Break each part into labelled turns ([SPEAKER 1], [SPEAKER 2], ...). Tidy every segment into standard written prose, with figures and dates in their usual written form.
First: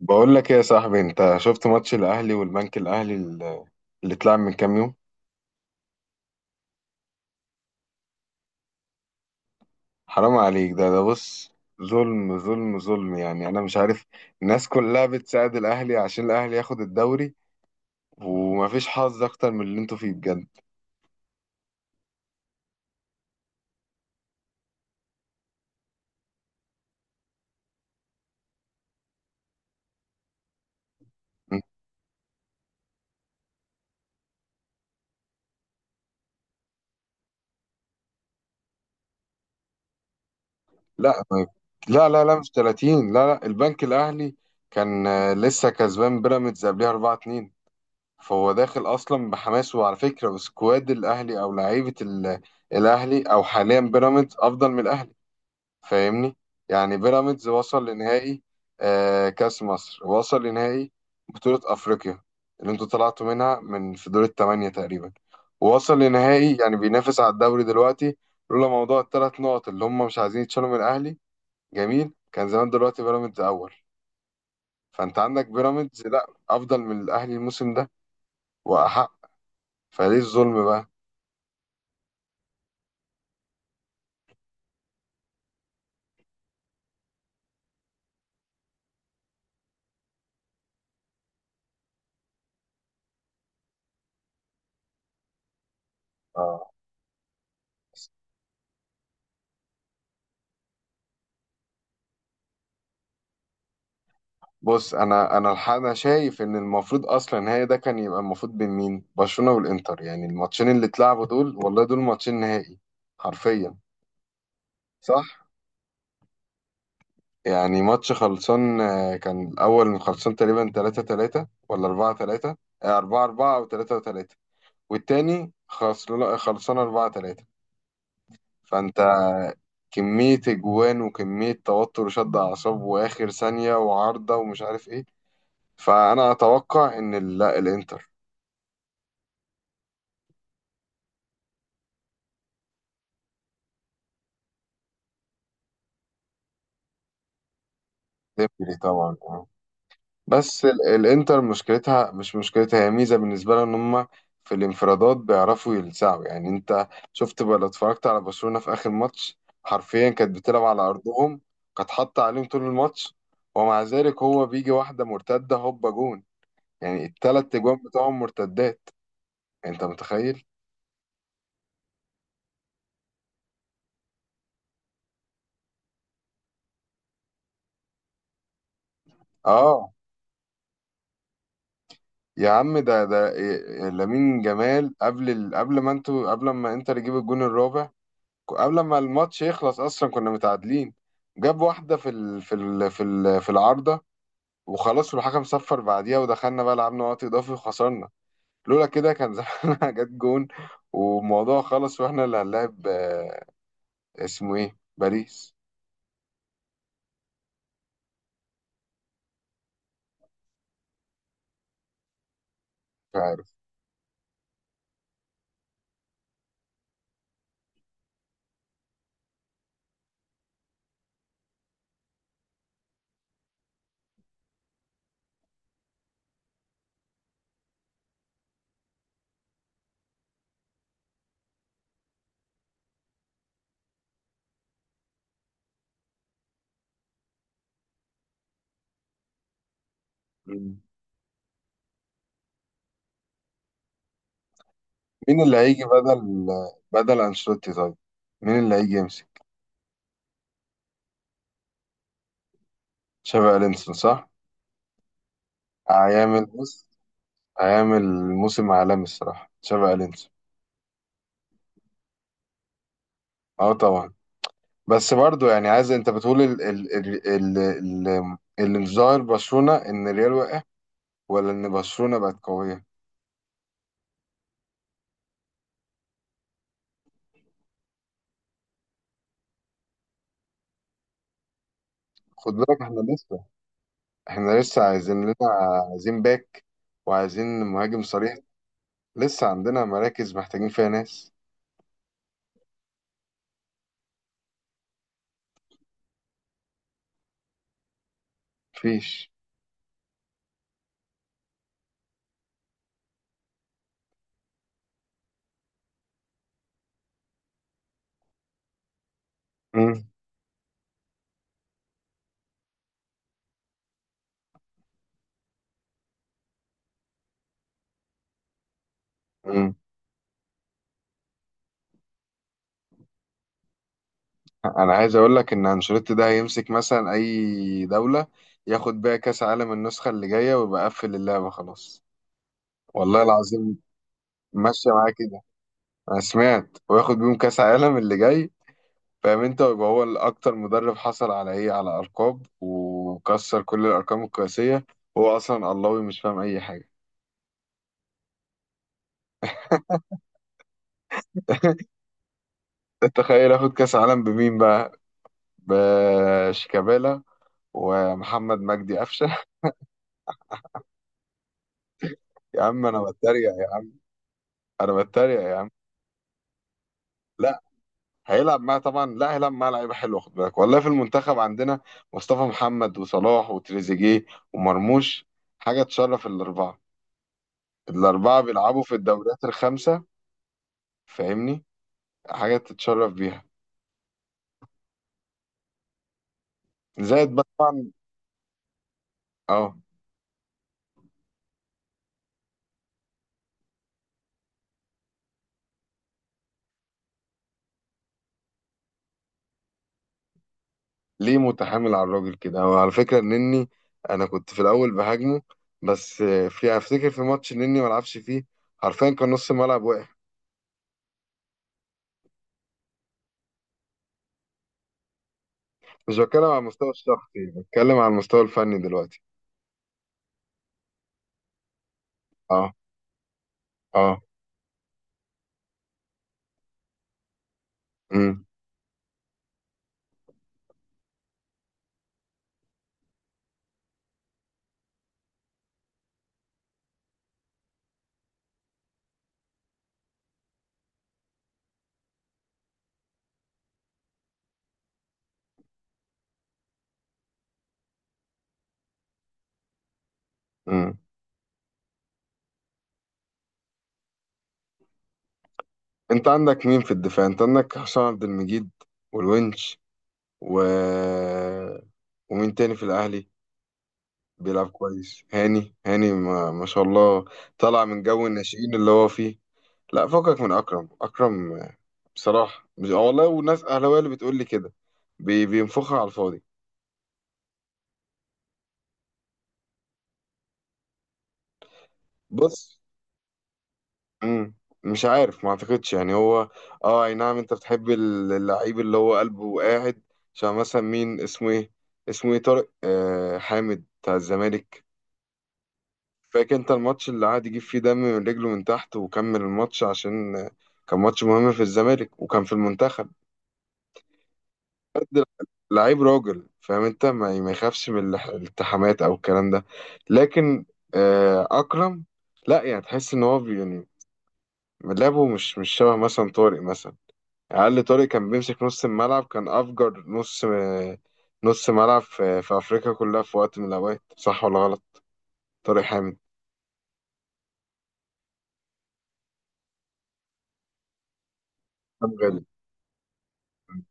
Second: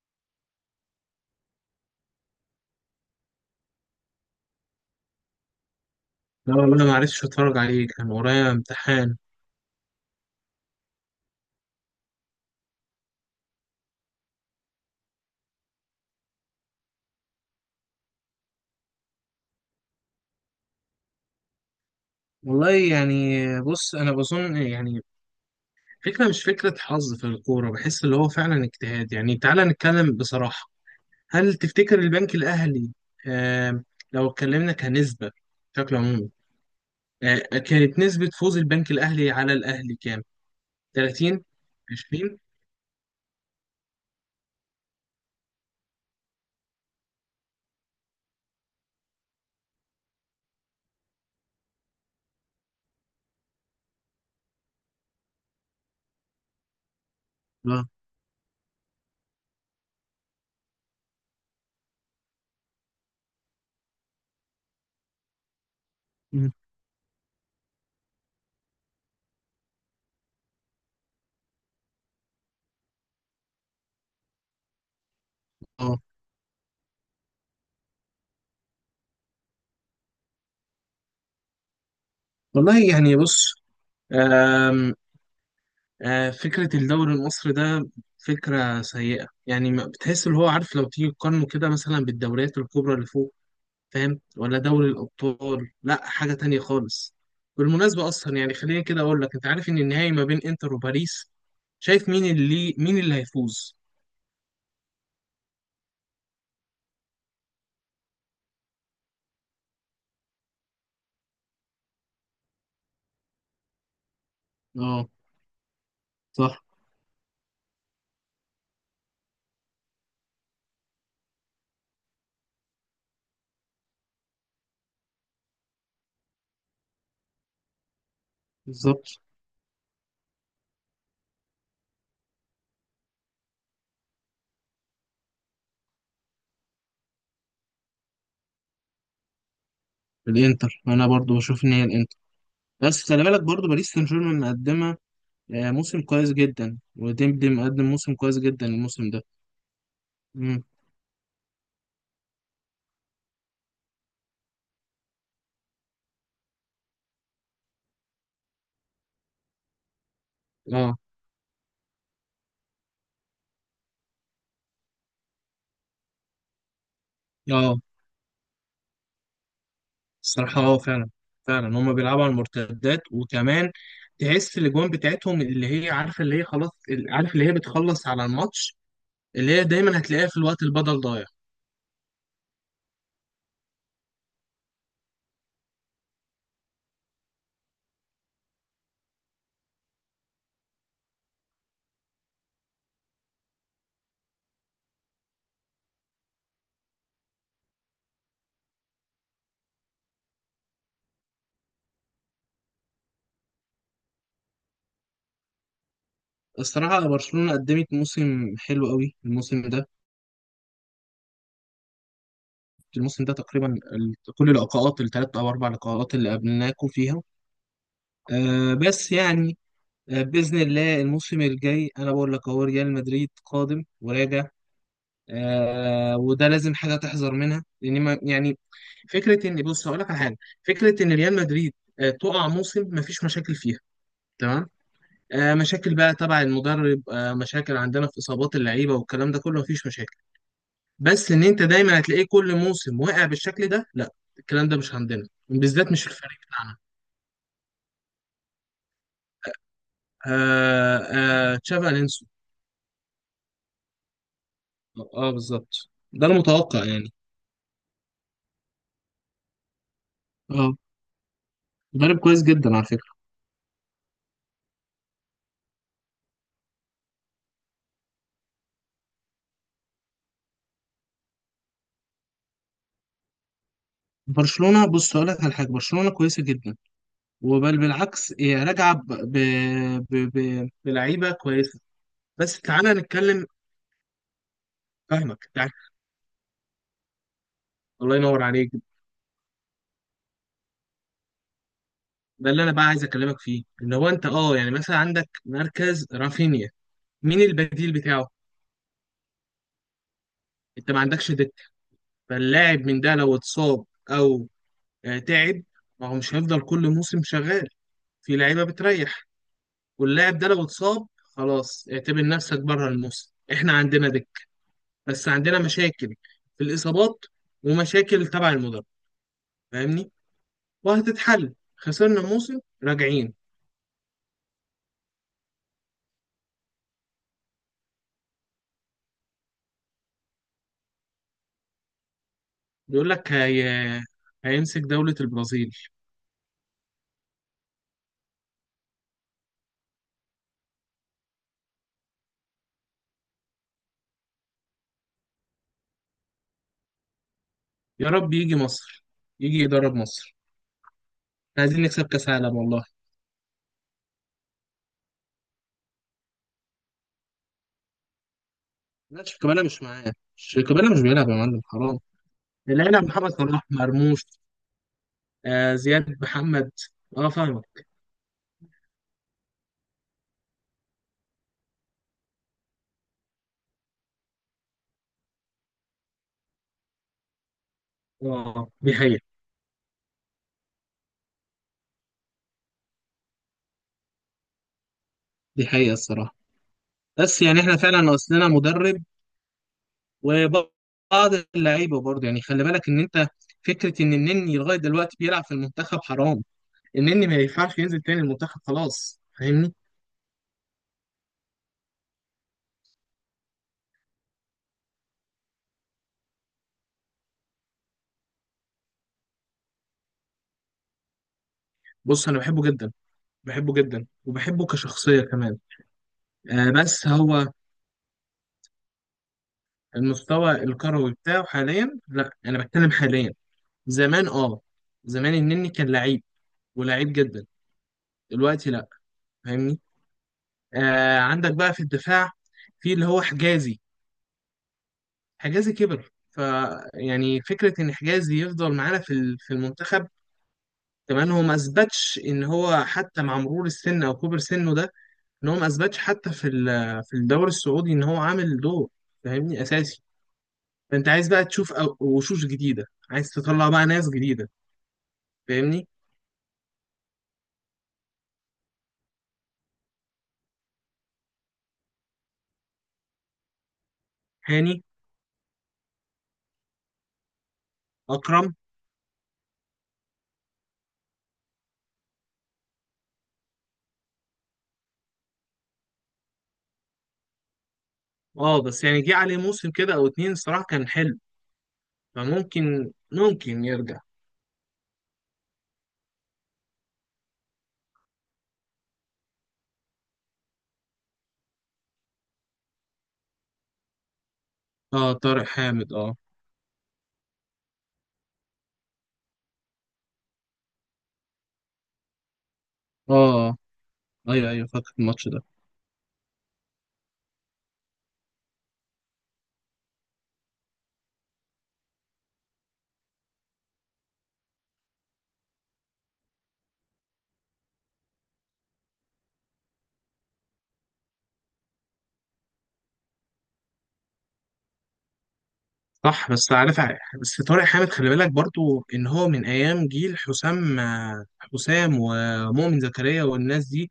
[SPEAKER 1] بقول لك ايه يا صاحبي، انت شفت ماتش الاهلي والبنك الاهلي اللي اتلعب من كام يوم؟
[SPEAKER 2] لا والله ما عرفتش اتفرج عليه، كان ورايا امتحان.
[SPEAKER 1] حرام عليك. ده بص، ظلم ظلم ظلم. يعني انا مش عارف، الناس كلها بتساعد الاهلي عشان الاهلي ياخد الدوري. ومفيش حظ اكتر من اللي انتوا فيه بجد.
[SPEAKER 2] والله يعني بص، انا بظن، يعني فكره، مش فكره حظ في الكوره. بحس اللي هو فعلا اجتهاد. يعني تعالى نتكلم بصراحه. هل تفتكر البنك الاهلي؟ آه. لو اتكلمنا كنسبه، بشكل عمومي، كانت نسبه فوز البنك الاهلي على الاهلي كام؟
[SPEAKER 1] لا،
[SPEAKER 2] 30.
[SPEAKER 1] لا لا
[SPEAKER 2] 20.
[SPEAKER 1] لا، مش 30، لا لا. البنك الاهلي كان، لسه كسبان بيراميدز قبلها 4-2، فهو داخل اصلا بحماس. وعلى فكره، سكواد الاهلي او لعيبه الاهلي، او حاليا بيراميدز، افضل من الاهلي. فاهمني؟ يعني بيراميدز وصل
[SPEAKER 2] اه.
[SPEAKER 1] لنهائي كأس مصر، وصل لنهائي بطولة أفريقيا اللي انتوا طلعتوا منها من في دور الثمانية تقريبا، ووصل
[SPEAKER 2] مم.
[SPEAKER 1] لنهائي. يعني بينافس على الدوري دلوقتي، لولا موضوع الثلاث نقط اللي هم مش عايزين يتشالوا من الأهلي. جميل، كان زمان دلوقتي بيراميدز أول. فأنت عندك
[SPEAKER 2] اه
[SPEAKER 1] بيراميدز لا أفضل من الأهلي الموسم ده، وأحق. فليه الظلم بقى؟
[SPEAKER 2] والله يعني بص، فكرة الدوري المصري ده فكرة سيئة. يعني بتحس اللي هو عارف، لو تيجي تقارنه كده مثلا بالدوريات الكبرى اللي فوق، فاهم؟ ولا دوري الأبطال، لا حاجة تانية
[SPEAKER 1] آه.
[SPEAKER 2] خالص. بالمناسبة أصلا يعني خليني كده أقول لك، أنت عارف إن النهائي ما بين إنتر وباريس؟ شايف مين اللي هيفوز؟
[SPEAKER 1] بص، انا الحق، انا شايف ان المفروض اصلا هي ده كان يبقى المفروض بين مين؟ برشلونة والانتر. يعني الماتشين اللي اتلعبوا دول، والله دول ماتشين نهائي حرفيا.
[SPEAKER 2] اه.
[SPEAKER 1] صح.
[SPEAKER 2] صح.
[SPEAKER 1] يعني ماتش خلصان، كان الاول خلصان تقريبا 3-3 ولا 4-3، 4-4 او 3-3، والتاني خلصان خلصان 4-3.
[SPEAKER 2] بالظبط.
[SPEAKER 1] فانت كمية اجوان وكمية توتر وشد اعصاب واخر ثانية وعارضة ومش عارف ايه. فانا اتوقع ان لا الانتر.
[SPEAKER 2] الانتر، انا برضو بشوف ان هي الانتر. بس خلي بالك برضو باريس سان جيرمان مقدمه موسم كويس جدا، وديمبلي مقدم موسم كويس جدا
[SPEAKER 1] ديمبلي
[SPEAKER 2] الموسم
[SPEAKER 1] طبعا،
[SPEAKER 2] ده.
[SPEAKER 1] اه.
[SPEAKER 2] امم.
[SPEAKER 1] بس الانتر مشكلتها، مش مشكلتها، هي ميزه بالنسبه لها، ان هم في الانفرادات بيعرفوا يلسعوا. يعني انت شفت بقى لو اتفرجت على برشلونه في اخر ماتش، حرفيا كانت بتلعب على
[SPEAKER 2] اه.
[SPEAKER 1] ارضهم، كانت حاطه عليهم طول الماتش، ومع ذلك هو بيجي واحده مرتده هوبا جون. يعني التلات اجوان
[SPEAKER 2] اه.
[SPEAKER 1] بتوعهم مرتدات. انت متخيل؟
[SPEAKER 2] الصراحة فعلا، فعلا هما بيلعبوا على المرتدات. وكمان تحس الاجوان بتاعتهم اللي هي عارفة، اللي هي خلاص، عارف اللي هي بتخلص على الماتش، اللي هي
[SPEAKER 1] اه.
[SPEAKER 2] دايما هتلاقيها في الوقت البدل ضايع.
[SPEAKER 1] يا عم ده ده لامين جمال قبل قبل ما انتوا، قبل ما انتر يجيب الجون الرابع، قبل ما الماتش يخلص اصلا كنا متعادلين. جاب واحده في في العارضه، وخلاص والحكم صفر بعديها. ودخلنا بقى لعبنا وقت اضافي وخسرنا. لولا كده كان زمانها جت جون والموضوع خلص واحنا اللي هنلاعب، اسمه ايه، باريس.
[SPEAKER 2] الصراحة برشلونة قدمت موسم حلو قوي الموسم ده.
[SPEAKER 1] مش
[SPEAKER 2] الموسم ده
[SPEAKER 1] عارف.
[SPEAKER 2] تقريبا، كل اللقاءات الثلاث أو أربع لقاءات اللي قابلناكوا فيها، بس يعني، بإذن الله الموسم الجاي أنا بقول لك، هو ريال مدريد قادم وراجع. وده لازم حاجه تحذر منها، لان ما يعني، فكره ان، بص هقول لك على حاجه، فكره ان ريال مدريد تقع موسم ما فيش مشاكل فيها، تمام؟ مشاكل بقى تبع المدرب، مشاكل عندنا في اصابات اللعيبه والكلام ده كله، ما فيش مشاكل.
[SPEAKER 1] مين
[SPEAKER 2] بس ان انت دايما هتلاقيه كل موسم واقع بالشكل ده، لا. الكلام ده مش عندنا
[SPEAKER 1] مين اللي هيجي
[SPEAKER 2] بالذات، مش في الفريق
[SPEAKER 1] بدل
[SPEAKER 2] بتاعنا.
[SPEAKER 1] بدل انشيلوتي طيب؟ مين اللي هيجي يمسك؟
[SPEAKER 2] آه. تشافي الونسو.
[SPEAKER 1] تشابي الونسو، صح.
[SPEAKER 2] اه بالظبط، ده
[SPEAKER 1] هيعمل
[SPEAKER 2] المتوقع
[SPEAKER 1] بص،
[SPEAKER 2] يعني.
[SPEAKER 1] هيعمل موسم عالمي الصراحه تشابي الونسو.
[SPEAKER 2] اه. مدرب كويس جدا على فكره.
[SPEAKER 1] اه طبعا. بس برضو، يعني عايز، انت بتقول ال ال ال ال ال اللي مش ظاهر، برشلونة، ان الريال وقع ولا ان برشلونة بقت قوية؟
[SPEAKER 2] برشلونه، بص هقول لك على حاجه، برشلونه كويسه جدا، وبل بالعكس هي راجعه بلعيبه كويسه.
[SPEAKER 1] خد
[SPEAKER 2] بس
[SPEAKER 1] بالك،
[SPEAKER 2] تعالى
[SPEAKER 1] احنا لسه
[SPEAKER 2] نتكلم،
[SPEAKER 1] احنا لسه عايزين لنا،
[SPEAKER 2] فاهمك يعني.
[SPEAKER 1] عايزين باك، وعايزين مهاجم
[SPEAKER 2] الله
[SPEAKER 1] صريح.
[SPEAKER 2] ينور عليك.
[SPEAKER 1] لسه عندنا مراكز محتاجين فيها ناس.
[SPEAKER 2] ده اللي انا بقى عايز اكلمك فيه، ان هو انت يعني مثلا عندك مركز رافينيا، مين البديل بتاعه؟
[SPEAKER 1] مفيش.
[SPEAKER 2] انت ما عندكش دكه، فاللاعب من ده لو اتصاب، او تعب، ما هو مش هيفضل كل موسم شغال، في لعيبه بتريح.
[SPEAKER 1] مم.
[SPEAKER 2] واللاعب ده لو اتصاب، خلاص اعتبر نفسك بره الموسم. احنا عندنا دكه، بس عندنا مشاكل في الاصابات ومشاكل تبع المدرب،
[SPEAKER 1] مم.
[SPEAKER 2] فاهمني؟ وهتتحل، خسرنا موسم راجعين.
[SPEAKER 1] انا عايز اقول لك ان انشيلوتي ده هيمسك مثلا اي دولة، ياخد بيها كاس عالم النسخة اللي جاية ويبقى قفل اللعبة خلاص.
[SPEAKER 2] بيقول
[SPEAKER 1] والله
[SPEAKER 2] لك
[SPEAKER 1] العظيم
[SPEAKER 2] هيمسك
[SPEAKER 1] ماشية معاه
[SPEAKER 2] دولة
[SPEAKER 1] كده،
[SPEAKER 2] البرازيل.
[SPEAKER 1] انا سمعت. وياخد بيهم كاس عالم اللي جاي، فاهم انت، ويبقى هو الاكتر مدرب حصل على ايه، على ارقام، وكسر كل الارقام القياسيه. هو اصلا الله، مش فاهم اي حاجه.
[SPEAKER 2] يا رب يجي مصر، يجي يدرب مصر، إحنا عايزين نكسب كأس عالم والله.
[SPEAKER 1] تخيل اخد كاس عالم بمين بقى؟ بشيكابالا ومحمد مجدي
[SPEAKER 2] لا
[SPEAKER 1] قفشه.
[SPEAKER 2] شيكابالا مش معاه، شيكابالا مش بيلعب يا معلم، حرام.
[SPEAKER 1] يا عم
[SPEAKER 2] العيلة
[SPEAKER 1] انا
[SPEAKER 2] محمد
[SPEAKER 1] بتريق
[SPEAKER 2] صلاح
[SPEAKER 1] يا عم،
[SPEAKER 2] مرموش،
[SPEAKER 1] انا بتريق يا عم.
[SPEAKER 2] زياد محمد. اه
[SPEAKER 1] لا،
[SPEAKER 2] فاهمك.
[SPEAKER 1] هيلعب معاه طبعا. لا، هيلعب معاه لعيبه حلوه، خد بالك. والله في المنتخب عندنا مصطفى محمد وصلاح وتريزيجيه ومرموش. حاجه تشرف. الاربعه، الاربعه
[SPEAKER 2] اه
[SPEAKER 1] بيلعبوا
[SPEAKER 2] دي
[SPEAKER 1] في
[SPEAKER 2] حقيقة.
[SPEAKER 1] الدوريات الخمسه، فاهمني، حاجه تتشرف بيها.
[SPEAKER 2] دي حقيقة الصراحة.
[SPEAKER 1] زائد
[SPEAKER 2] بس
[SPEAKER 1] بقى
[SPEAKER 2] يعني احنا
[SPEAKER 1] طبعا.
[SPEAKER 2] فعلا ناقصنا مدرب
[SPEAKER 1] اه.
[SPEAKER 2] وبعض اللعيبة برضه يعني. خلي بالك ان انت، فكرة ان النني لغاية دلوقتي بيلعب في المنتخب، حرام. النني ما ينفعش ينزل تاني المنتخب، خلاص فاهمني؟
[SPEAKER 1] ليه متحامل على الراجل كده؟ وعلى فكره نني، انا كنت في الاول بهاجمه، بس في، افتكر في ماتش نني ما لعبش فيه، حرفيا كان نص الملعب واقع.
[SPEAKER 2] بص انا بحبه جدا، بحبه جدا وبحبه كشخصية كمان.
[SPEAKER 1] مش بتكلم على المستوى
[SPEAKER 2] بس
[SPEAKER 1] الشخصي،
[SPEAKER 2] هو
[SPEAKER 1] بتكلم على المستوى الفني دلوقتي.
[SPEAKER 2] المستوى الكروي بتاعه حاليا، لا. انا
[SPEAKER 1] اه.
[SPEAKER 2] بتكلم حاليا.
[SPEAKER 1] اه.
[SPEAKER 2] زمان اه، زمان النني كان لعيب، ولعيب جدا.
[SPEAKER 1] امم.
[SPEAKER 2] دلوقتي لا، فاهمني؟ عندك بقى في الدفاع في اللي هو حجازي. حجازي كبر، ف يعني فكرة ان حجازي يفضل معانا في المنتخب. كمان هو ما اثبتش ان هو حتى مع مرور السن او كبر سنه ده، ان هو ما اثبتش حتى في الدوري السعودي ان هو عامل دور، فاهمني؟ اساسي.
[SPEAKER 1] امم.
[SPEAKER 2] فانت عايز بقى تشوف وشوش جديده، عايز تطلع بقى ناس جديده، فاهمني؟
[SPEAKER 1] انت عندك مين في الدفاع؟ انت عندك حسام عبد المجيد والونش، و، ومين تاني في الاهلي بيلعب
[SPEAKER 2] هاني.
[SPEAKER 1] كويس؟ هاني. هاني ما شاء الله، طلع من جو
[SPEAKER 2] اكرم.
[SPEAKER 1] الناشئين اللي هو فيه. لا، فكك من اكرم. اكرم بصراحه مش، والله وناس اهلاويه اللي بتقول لي كده، بينفخها على الفاضي.
[SPEAKER 2] اه بس يعني جه عليه موسم كده او اتنين، الصراحه كان حلو،
[SPEAKER 1] بص.
[SPEAKER 2] فممكن يرجع.
[SPEAKER 1] مم. مش عارف، ما اعتقدش. يعني هو، اه اي نعم، انت بتحب اللعيب اللي هو قلبه قاعد. عشان مثلا مين، اسمه ايه، اسمه ايه، طارق حامد بتاع الزمالك.
[SPEAKER 2] اه طارق حامد اه.
[SPEAKER 1] فاكر انت الماتش اللي قعد يجيب فيه دم من رجله من تحت وكمل الماتش؟ عشان كان ماتش مهم في الزمالك وكان في المنتخب.
[SPEAKER 2] اه ايوه ايوه فاكر الماتش ده.
[SPEAKER 1] لعيب راجل، فاهم انت، ما يخافش من الالتحامات او الكلام ده. لكن، اكرم، لا يعني تحس ان هو، يعني لعبه مش، مش شبه مثلا طارق مثلا، اقل. طارق كان بيمسك نص الملعب، كان افجر نص، نص ملعب في افريقيا كلها في وقت من الاوقات. صح ولا غلط؟ طارق حامد.
[SPEAKER 2] صح. بس عارف، ع- بس طارق حامد خلي بالك برضو ان هو من ايام جيل حسام. حسام
[SPEAKER 1] طب غالي.
[SPEAKER 2] ومؤمن زكريا والناس دي.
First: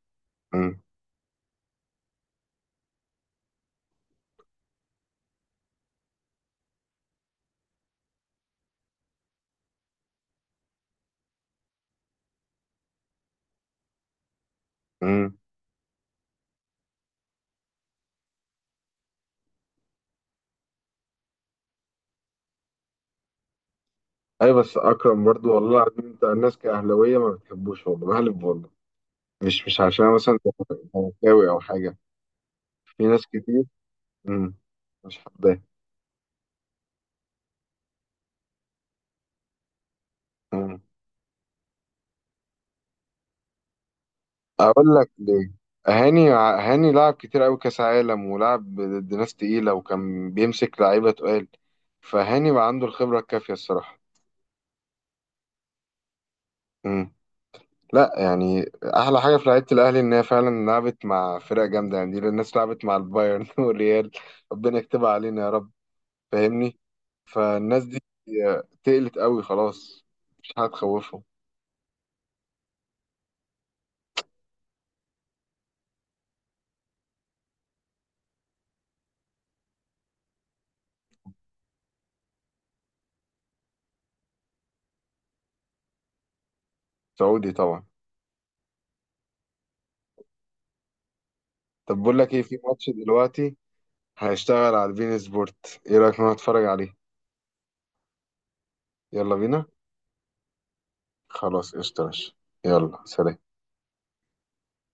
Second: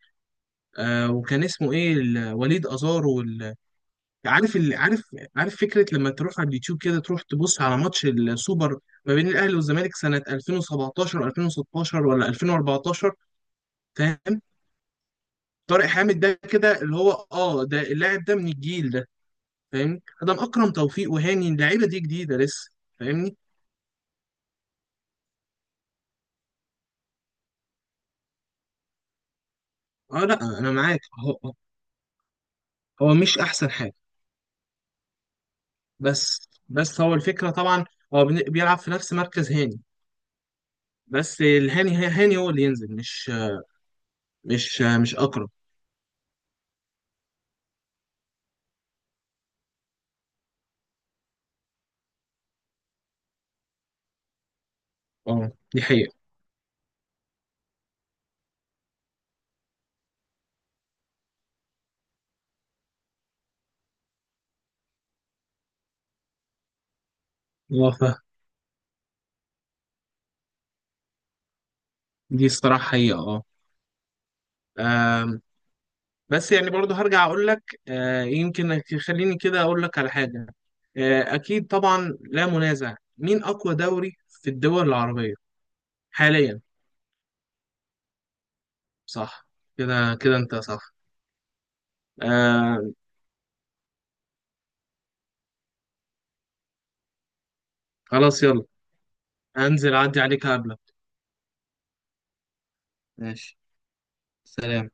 [SPEAKER 1] مم.
[SPEAKER 2] وكان اسمه ايه، وليد ازار وال... عارف ال... عارف عارف. فكره لما تروح على اليوتيوب كده، تروح تبص على ماتش السوبر ما بين الاهلي والزمالك سنه 2017 2016 ولا 2014، فاهم؟
[SPEAKER 1] مم.
[SPEAKER 2] طارق حامد ده كده، اللي هو ده اللاعب ده من الجيل ده، فاهمني؟ ده اكرم توفيق وهاني، اللعيبه دي جديده لسه، فاهمني؟
[SPEAKER 1] ايوه، بس اكرم برضو، والله العظيم انت الناس كاهلاويه ما بتحبوش. والله بحلف والله، مش عشان أنا
[SPEAKER 2] اه
[SPEAKER 1] مثلا
[SPEAKER 2] لا انا معاك.
[SPEAKER 1] زملكاوي
[SPEAKER 2] هو
[SPEAKER 1] او حاجه، في
[SPEAKER 2] هو
[SPEAKER 1] ناس
[SPEAKER 2] مش
[SPEAKER 1] كتير.
[SPEAKER 2] احسن حاجه.
[SPEAKER 1] امم. مش حباه.
[SPEAKER 2] بس هو الفكره طبعا. هو بيلعب في نفس مركز هاني.
[SPEAKER 1] امم.
[SPEAKER 2] بس هاني هو اللي ينزل. مش مش
[SPEAKER 1] اقول لك
[SPEAKER 2] مش اقرب.
[SPEAKER 1] ليه؟ هاني، هاني لعب كتير قوي كاس عالم، ولعب ضد ناس تقيله، وكان بيمسك لعيبه تقال. فهاني بقى عنده الخبره الكافيه الصراحه.
[SPEAKER 2] اه دي حقيقه
[SPEAKER 1] امم. لا يعني احلى حاجه في لعيبه الاهلي، ان هي فعلا لعبت مع فرق جامده. يعني دي الناس لعبت مع البايرن والريال. ربنا يكتبها علينا يا رب، فاهمني. فالناس
[SPEAKER 2] اه.
[SPEAKER 1] دي
[SPEAKER 2] فاهم.
[SPEAKER 1] تقلت قوي خلاص، مش هتخوفهم.
[SPEAKER 2] دي الصراحه حقيقه اه. آم، بس يعني برضه هرجع اقول لك، يمكن. خليني كده اقول لك على حاجه، اكيد طبعا لا منازع، مين اقوى دوري في الدول العربيه حاليا؟
[SPEAKER 1] سعودي طبعا.
[SPEAKER 2] صح. كده كده انت صح.
[SPEAKER 1] طب بقول لك ايه، في
[SPEAKER 2] آه،
[SPEAKER 1] ماتش دلوقتي هيشتغل على البين سبورت، ايه رأيك نروح نتفرج عليه؟
[SPEAKER 2] خلاص يلا.
[SPEAKER 1] يلا بينا.
[SPEAKER 2] انزل اعدي عليك قبلك.
[SPEAKER 1] خلاص قشطة يا باشا. يلا سلام.
[SPEAKER 2] ماشي. سلام.